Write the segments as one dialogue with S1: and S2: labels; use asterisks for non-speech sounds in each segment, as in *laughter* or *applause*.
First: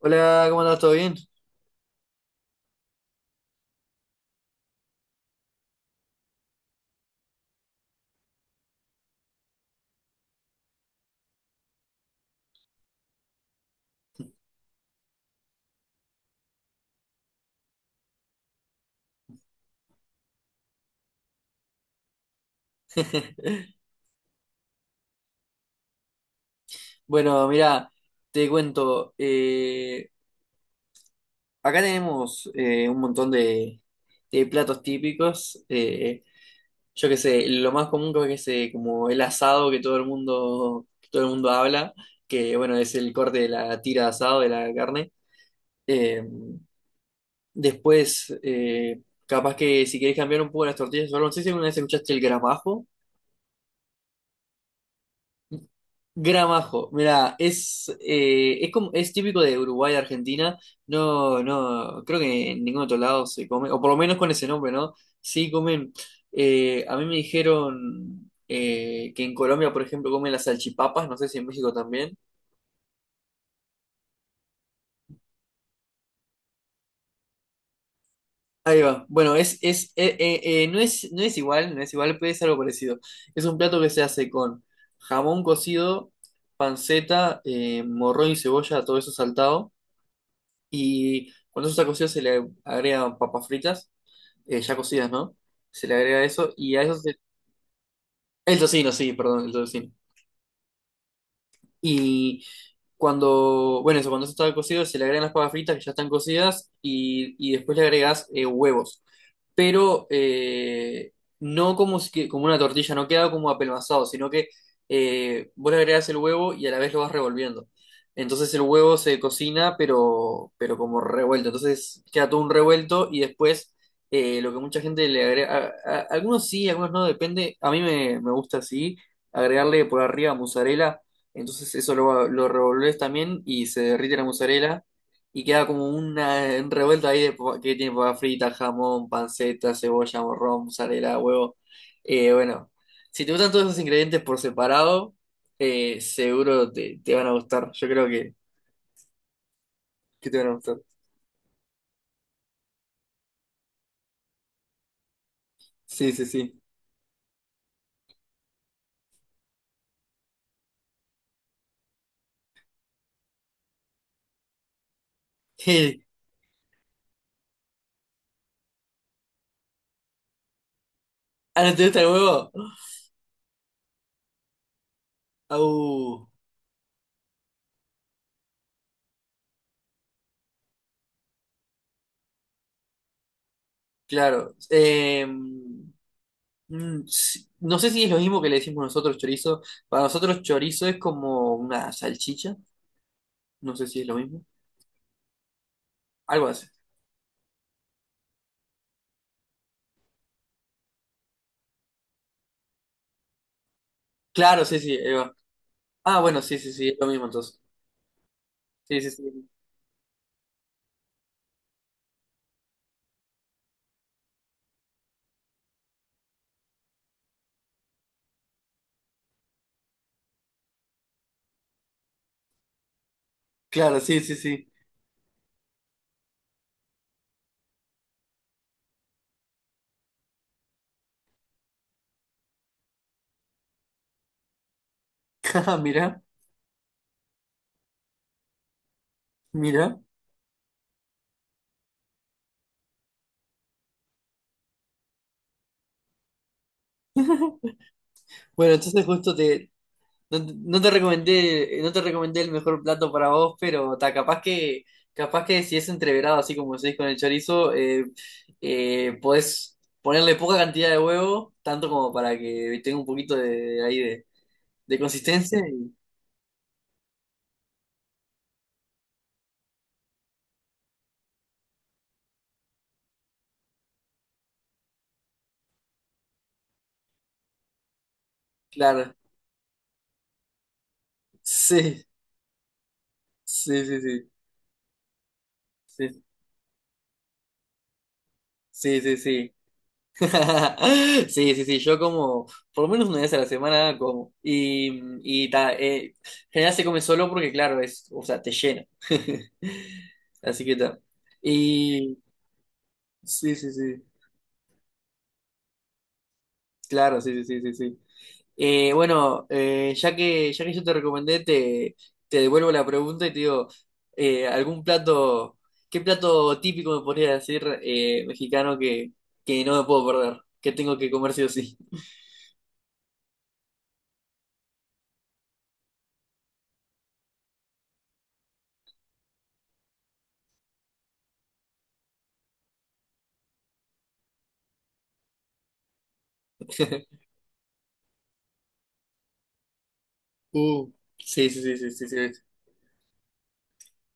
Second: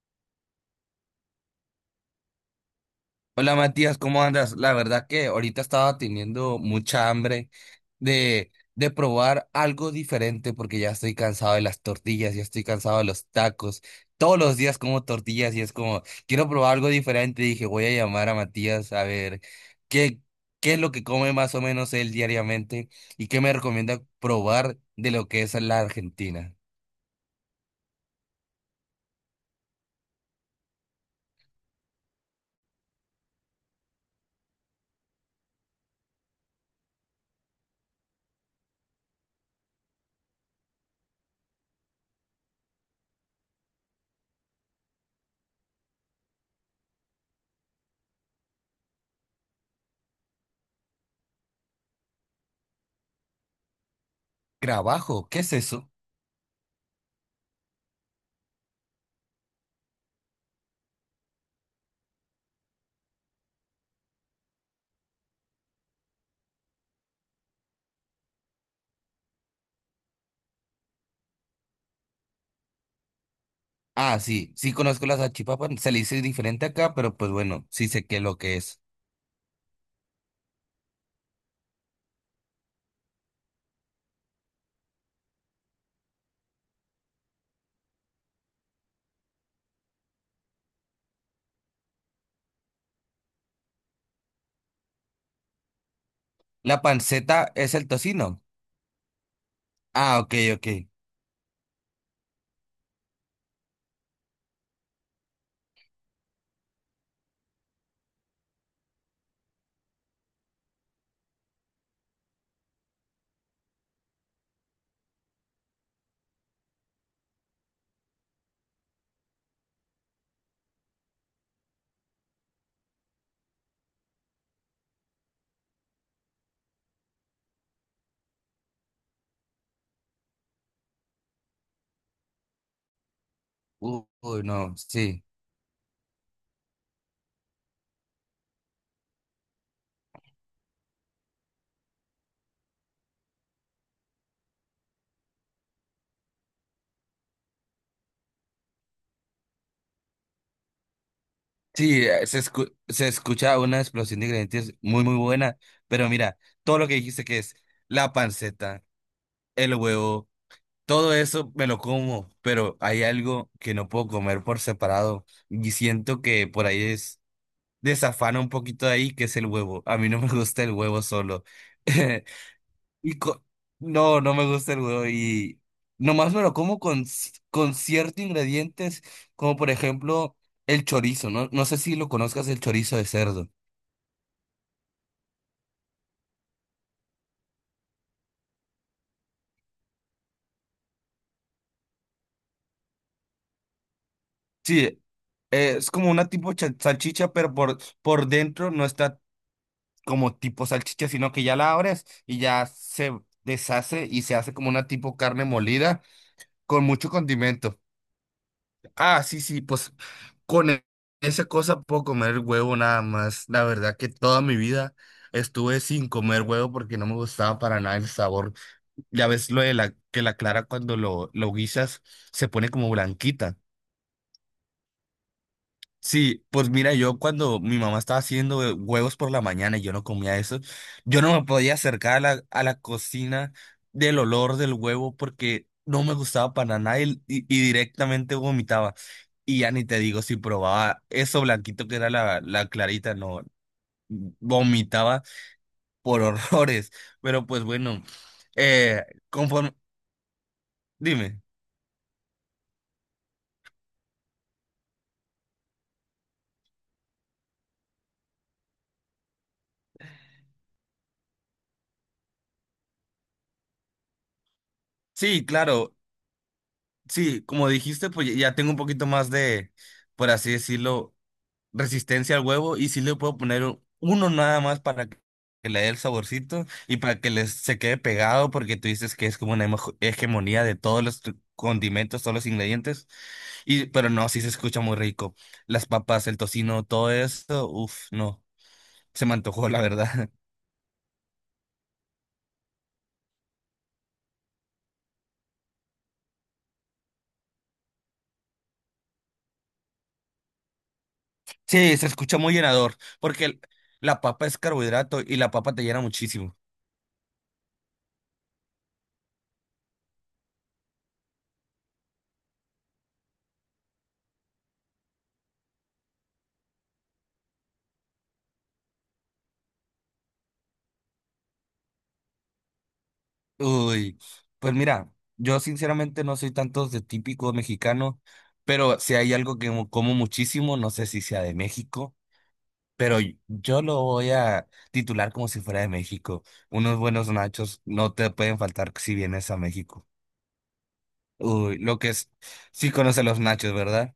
S1: Hola, ¿cómo andas? ¿Todo bien?
S2: Hola Matías, ¿cómo andas? La verdad que ahorita estaba teniendo mucha hambre de probar algo diferente porque ya estoy cansado de las tortillas, ya estoy cansado de los tacos. Todos los días como tortillas y es como, quiero probar algo diferente. Dije, voy a llamar a Matías a ver qué, qué es lo que come más o menos él diariamente y qué me
S1: *laughs*
S2: recomienda probar de lo que es la Argentina.
S1: Bueno, mira, te cuento, acá tenemos un montón de platos típicos, yo qué sé, lo más común creo que es como el asado que todo el mundo, que todo el mundo habla, que bueno, es el corte de la tira de asado de la carne. Eh, después, capaz que si querés cambiar un poco las tortillas, o algo, no sé si alguna vez escuchaste el gramajo.
S2: Trabajo, ¿qué es eso?
S1: Gramajo, mira, es como, es típico de Uruguay, Argentina. No, no, creo que en ningún otro lado se come, o por lo menos con ese nombre, ¿no? Sí comen. A mí me dijeron que en Colombia, por ejemplo, comen las salchipapas, no sé si en México también.
S2: Ah, sí, sí conozco las achipapas, se le dice diferente acá, pero pues bueno, sí sé qué es lo que es.
S1: Ahí va. Bueno, no es, no es igual, no es igual, pero es algo parecido. Es un plato que se hace con jamón cocido, panceta, morrón y cebolla, todo eso saltado. Y cuando eso está cocido se le agregan papas fritas, ya cocidas, ¿no? Se le agrega eso y a
S2: La
S1: eso se...
S2: panceta es el tocino.
S1: El tocino, sí, perdón, el tocino.
S2: Ah, ok, ok.
S1: Y cuando, bueno, eso, cuando eso está cocido se le agregan las papas fritas que ya están cocidas y después le agregas huevos. pero eh, no como, si que- como una tortilla, no queda como apelmazado, sino que vos le agregás el huevo y a la vez lo vas revolviendo. Entonces el huevo se cocina, pero como revuelto. Entonces queda todo un revuelto y después lo que mucha gente le agrega, algunos sí, algunos no, depende. A mí me, me gusta así, agregarle por arriba mozzarella. Entonces eso lo revolvés también y se derrite la
S2: Uy, no,
S1: mozzarella
S2: sí.
S1: y queda como una un revuelto ahí de que tiene papa frita, jamón, panceta, cebolla, morrón, mozzarella, huevo. Bueno, si te gustan todos esos ingredientes por separado, seguro te, te van a gustar. Yo creo que te van a gustar.
S2: Sí, se escucha una explosión de ingredientes muy, muy buena. Pero
S1: Sí, sí,
S2: mira,
S1: sí.
S2: todo lo que dijiste que es la panceta, el huevo, todo eso me lo como. Pero hay algo que no puedo comer por separado. Y
S1: *laughs*
S2: siento que por ahí es desafana un poquito de ahí, que es el huevo. A mí no me gusta el huevo solo.
S1: ¿Ah, no te gusta el
S2: *laughs*
S1: huevo?
S2: Y co- no, no me gusta el huevo. Y
S1: Au,
S2: nomás me lo como con, con ciertos ingredientes, como por ejemplo el chorizo, ¿no? No sé si lo conozcas, el chorizo de cerdo.
S1: claro. Mm, sí. No sé si es lo mismo que le decimos nosotros chorizo. Para nosotros chorizo es como una salchicha. No sé si es lo mismo.
S2: Sí, es como una
S1: Algo
S2: tipo
S1: así.
S2: salchicha, pero por dentro no está como tipo salchicha, sino que ya la abres y ya se deshace y se hace
S1: Claro,
S2: como
S1: sí,
S2: una
S1: sí.
S2: tipo carne molida
S1: Ah, bueno, sí, sí,
S2: con
S1: sí, es lo
S2: mucho
S1: mismo entonces.
S2: condimento.
S1: Sí, sí,
S2: Ah, sí,
S1: sí.
S2: sí, pues con e- esa cosa puedo comer huevo nada más. La verdad que toda mi vida estuve sin comer huevo porque no me gustaba para nada el sabor. Ya ves lo de la que la clara cuando lo guisas se pone como blanquita.
S1: Claro, sí, sí, sí.
S2: Sí, pues mira, yo cuando mi mamá estaba haciendo huevos por la mañana y yo no comía eso, yo no me podía acercar a a la cocina del olor del huevo
S1: *laughs*
S2: porque
S1: Ah,
S2: no me
S1: mira,
S2: gustaba para nada y y- directamente vomitaba. Y ya ni te
S1: mira.
S2: digo si probaba eso blanquito que era la clarita, no, vomitaba por *laughs* horrores. Pero pues bueno,
S1: Bueno, entonces justo te,
S2: conforme,
S1: no, te no te
S2: dime,
S1: recomendé, no te recomendé el mejor plato para vos, pero ta, capaz que si es entreverado, así como decís con el chorizo, podés ponerle poca cantidad de huevo, tanto como para que tenga un poquito de ahí de
S2: sí,
S1: consistencia
S2: claro,
S1: y
S2: sí, como dijiste, pues ya tengo un poquito más de, por así decirlo, resistencia al huevo y sí le puedo poner uno nada más para que le dé el saborcito y para que les se quede pegado porque tú
S1: claro.
S2: dices que es como una hegemonía de todos los
S1: Sí,
S2: condimentos, todos los ingredientes.
S1: sí,
S2: Y
S1: sí,
S2: pero no,
S1: sí.
S2: sí se escucha muy rico. Las
S1: Sí,
S2: papas, el tocino, todo eso, uff, no,
S1: sí, sí,
S2: se me
S1: sí.
S2: antojó la verdad. *laughs*
S1: *laughs* Sí, sí, sí, yo como por lo menos una vez a la semana como y ta, general se come solo porque claro, es, o sea, te llena. *laughs* Así que tal.
S2: Sí, se
S1: Y
S2: escucha muy llenador porque
S1: sí, sí, sí,
S2: la papa es carbohidrato y la papa te llena muchísimo.
S1: claro, sí, sí, sí, sí, sí. Bueno, ya que yo te recomendé, te devuelvo la pregunta y te digo, ¿algún plato, qué plato típico me podría decir mexicano que no me puedo perder, que tengo que comer sí o sí?
S2: Uy, pues mira, yo sinceramente no soy tanto de típico mexicano, pero si hay algo que como muchísimo, no sé si sea de México, pero yo lo voy a titular como si fuera de México. Unos
S1: *laughs*
S2: buenos nachos no te pueden faltar si vienes a México.
S1: Uh, sí, sí, sí,
S2: Uy,
S1: sí,
S2: lo
S1: sí,
S2: que es,
S1: sí.
S2: sí conoce los nachos, ¿verdad?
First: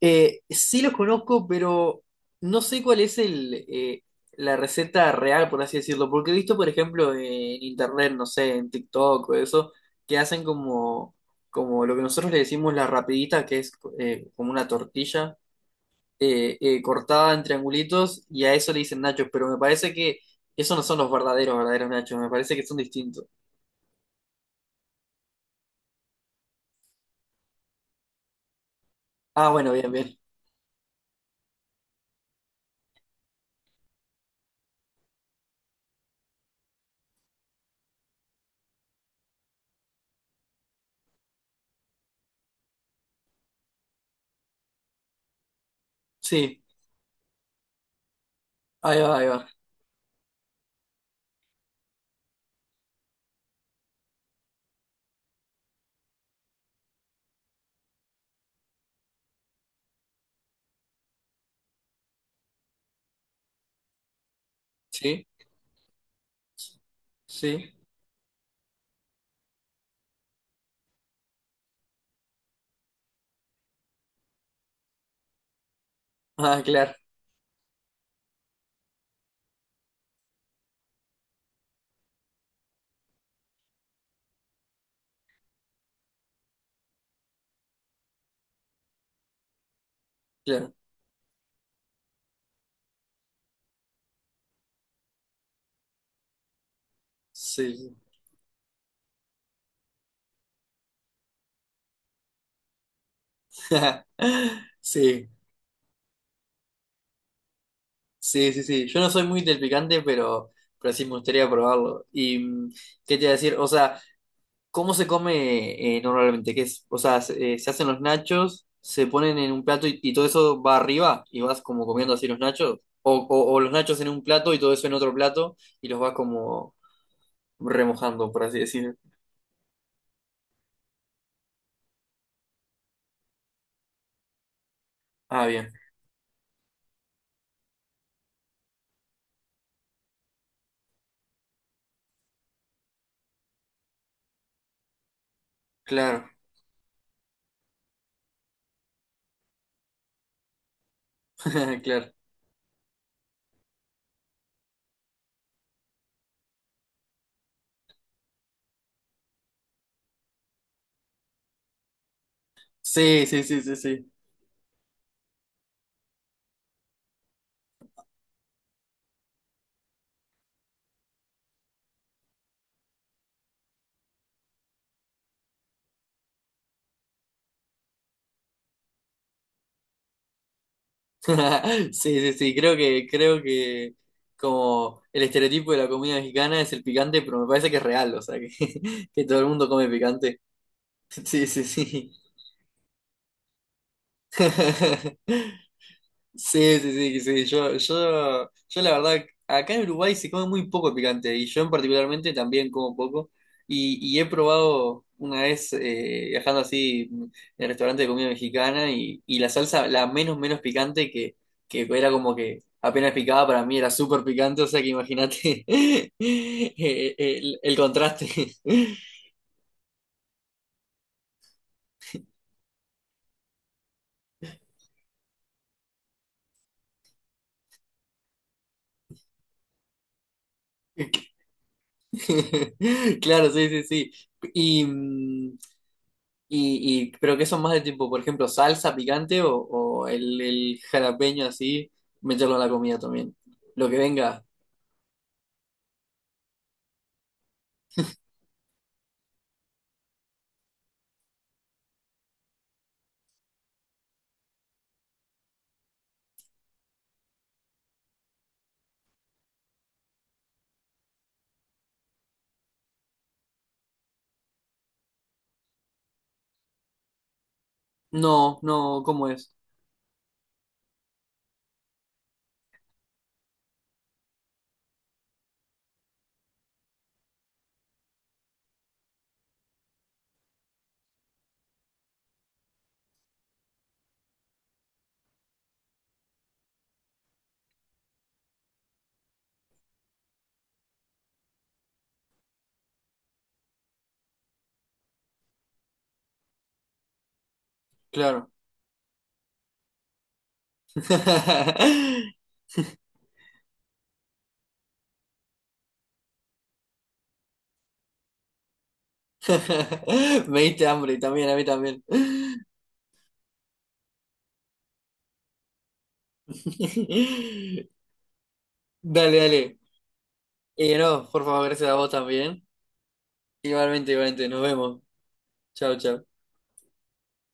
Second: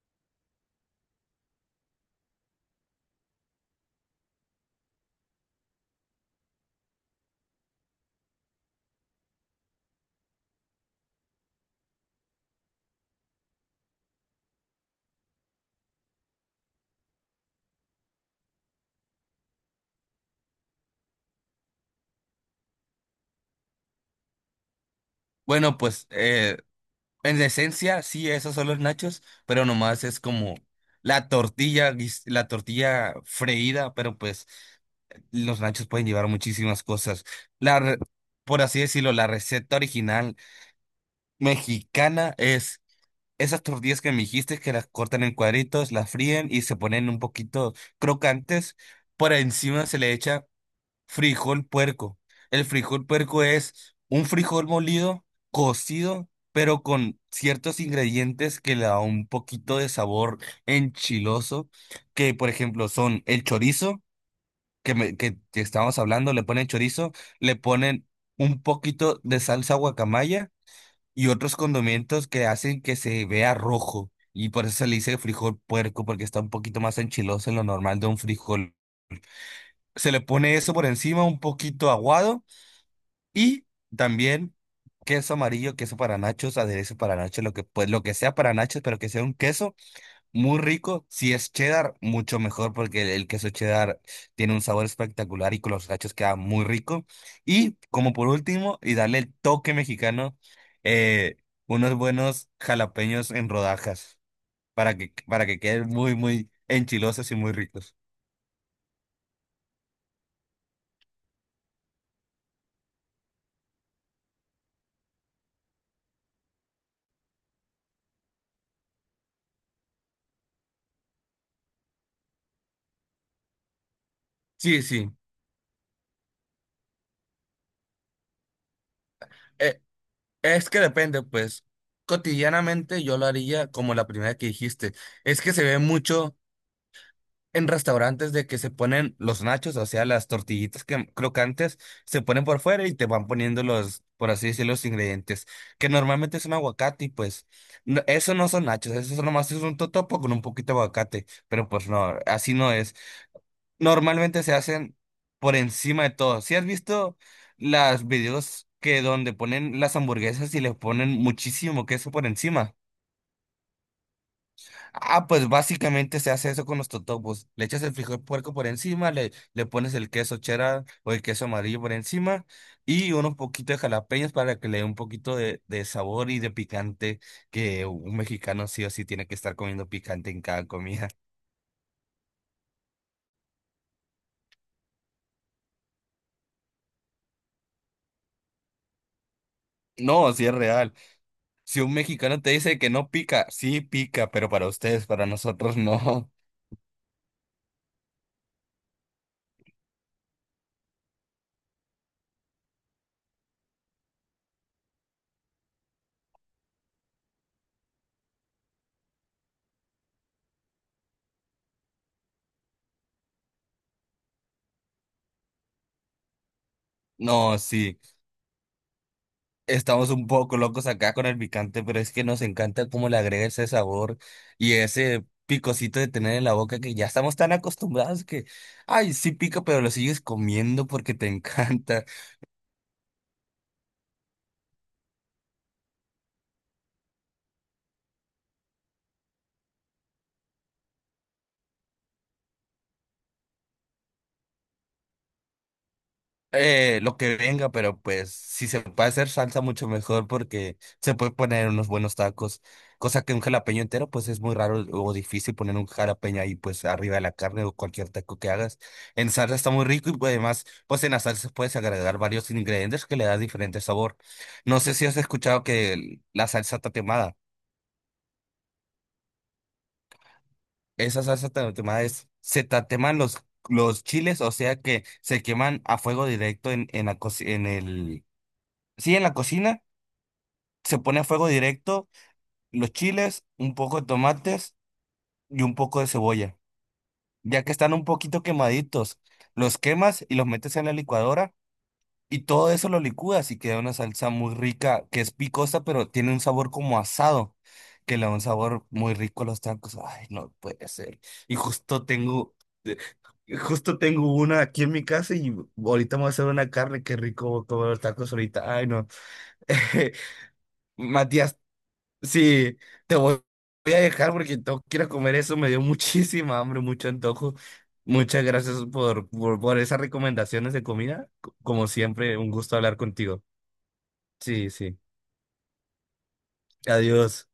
S1: Sí los conozco, pero no sé cuál es el, la receta real, por así decirlo, porque he visto, por ejemplo, en internet, no sé, en TikTok o eso, que hacen como, como lo que nosotros le decimos la rapidita, que es como una tortilla cortada en triangulitos, y a eso le dicen nachos, pero me parece que esos no son los verdaderos, verdaderos nachos, me parece que son distintos.
S2: Bueno, pues en esencia sí, esos son los nachos,
S1: Ah,
S2: pero
S1: bueno, bien,
S2: nomás
S1: bien.
S2: es como la tortilla, la tortilla freída, pero pues los nachos pueden llevar muchísimas cosas. La, re- por así decirlo, la receta original mexicana es esas tortillas que me dijiste que las cortan en cuadritos, las fríen y
S1: Sí,
S2: se ponen un poquito crocantes.
S1: ahí va, ahí
S2: Por
S1: va.
S2: encima se le echa frijol puerco. El frijol puerco es un frijol molido, cocido, pero con ciertos ingredientes que le da un poquito de sabor enchiloso, que por ejemplo son el chorizo
S1: Sí,
S2: que estábamos hablando, le ponen chorizo, le
S1: sí.
S2: ponen un poquito de salsa guacamaya y otros condimentos que hacen que se vea rojo. Y por eso se le dice frijol puerco, porque está un
S1: Ah,
S2: poquito
S1: claro.
S2: más enchiloso en lo normal de un frijol. Se le pone eso por encima, un poquito aguado, y también queso amarillo, queso para nachos, aderezo para nachos, lo que, pues, lo que sea para nachos, pero que sea un queso. Muy
S1: Claro,
S2: rico, si es cheddar, mucho mejor porque el queso cheddar tiene un sabor espectacular y con los gachos queda muy rico. Y
S1: sí.
S2: como por último, y darle el toque mexicano, eh, unos buenos jalapeños en rodajas
S1: *laughs*
S2: para
S1: Sí,
S2: para que queden muy, muy enchilosos y muy ricos.
S1: sí, sí, sí. Yo no soy muy del picante, pero sí me gustaría probarlo. ¿Y qué te iba a decir? O sea, ¿cómo se come normalmente? ¿Qué es? O sea, se, se hacen los nachos, se ponen en un plato y todo eso va arriba y vas como comiendo así los nachos. O los nachos en un plato y todo
S2: Sí,
S1: eso en
S2: sí,
S1: otro plato y los vas como remojando, por así decirlo.
S2: eh, es que depende, pues cotidianamente yo lo haría como la primera que dijiste. Es
S1: Ah,
S2: que se
S1: bien.
S2: ve mucho en restaurantes de que se ponen los nachos, o sea, las tortillitas que, crocantes, se ponen por fuera y te van poniendo los, por así decirlo, los ingredientes, que
S1: Claro,
S2: normalmente es un aguacate y pues eso no son nachos, eso nomás es un totopo con un poquito de aguacate, pero
S1: *laughs*
S2: pues
S1: claro.
S2: no, así no es. Normalmente se hacen por encima de todo. ¿Si has visto las videos que donde ponen las hamburguesas y le ponen muchísimo queso por encima?
S1: Sí, sí, sí, sí, sí.
S2: Ah, pues básicamente se hace eso con los totopos. Le echas el frijol puerco por encima, le pones el queso cheddar o el queso amarillo por encima y unos poquitos de jalapeños para que le dé un poquito de sabor y de picante, que un mexicano sí o sí tiene que estar comiendo picante en cada comida. *laughs*
S1: *laughs* Sí, sí, sí, creo que como el estereotipo de la comida mexicana es el picante, pero me parece que es real, o sea, que, *laughs* que todo el mundo come
S2: No,
S1: picante.
S2: sí
S1: *laughs*
S2: es real.
S1: Sí, sí,
S2: Si un
S1: sí.
S2: mexicano te dice que no pica, sí pica, pero para ustedes, para
S1: *laughs*
S2: nosotros *laughs* no.
S1: Sí, sí, sí, sí. Yo la verdad, acá en Uruguay se come muy poco picante y yo en particularmente también como poco. Y he probado una vez viajando así en el restaurante de comida mexicana y la salsa, la menos, menos picante que era como que apenas picaba para mí era súper picante, o sea que imagínate *laughs*
S2: No,
S1: el
S2: sí.
S1: contraste.
S2: Estamos un poco locos acá con el picante, pero es que nos encanta cómo le agrega ese sabor y ese picocito de tener en la boca que ya estamos tan acostumbrados que, ay, sí pica, pero lo sigues comiendo porque te *laughs*
S1: *laughs*
S2: encanta.
S1: Claro, sí, sí, sí. Y, y, pero que son más de tipo, por ejemplo, salsa picante o el jalapeño así, meterlo a la comida también. Lo que venga.
S2: Lo que venga, pero pues si se puede hacer salsa mucho mejor porque se puede poner unos buenos tacos, cosa que un jalapeño entero pues es muy raro o difícil poner un jalapeño ahí pues arriba de la carne o cualquier taco que hagas. En salsa está muy rico y pues, además pues en la salsa puedes agregar varios ingredientes que le da diferente sabor. No sé si has escuchado que la salsa tatemada,
S1: No, no, ¿cómo es?
S2: esa salsa tatemada es, se tateman los chiles, o sea que se queman a fuego directo en la, en el... Sí, en la cocina. Se pone a fuego directo los chiles, un poco de tomates y un poco de cebolla. Ya que están un poquito quemaditos, los quemas y los metes en la licuadora y todo eso lo licúas y queda una salsa muy rica que es picosa, pero tiene un sabor como asado, que le da un
S1: Claro.
S2: sabor muy rico a los tacos. Ay, no puede ser. Y
S1: *laughs*
S2: eh, justo tengo una aquí en mi casa y ahorita me voy a hacer una carne. Qué rico comer los tacos ahorita. Ay, no. *laughs*
S1: Me diste hambre también, a
S2: Matías.
S1: mí también. *laughs*
S2: Sí, te voy voy a dejar porque tengo que ir a comer eso. Me dio *laughs* muchísima hambre, mucho antojo. Muchas gracias
S1: Dale, dale.
S2: por esas recomendaciones de
S1: Y no,
S2: comida.
S1: por favor,
S2: Como
S1: gracias a vos
S2: siempre, un
S1: también.
S2: gusto hablar contigo.
S1: Igualmente, igualmente, nos
S2: Sí, sí.
S1: vemos. Chao, chao.
S2: Adiós.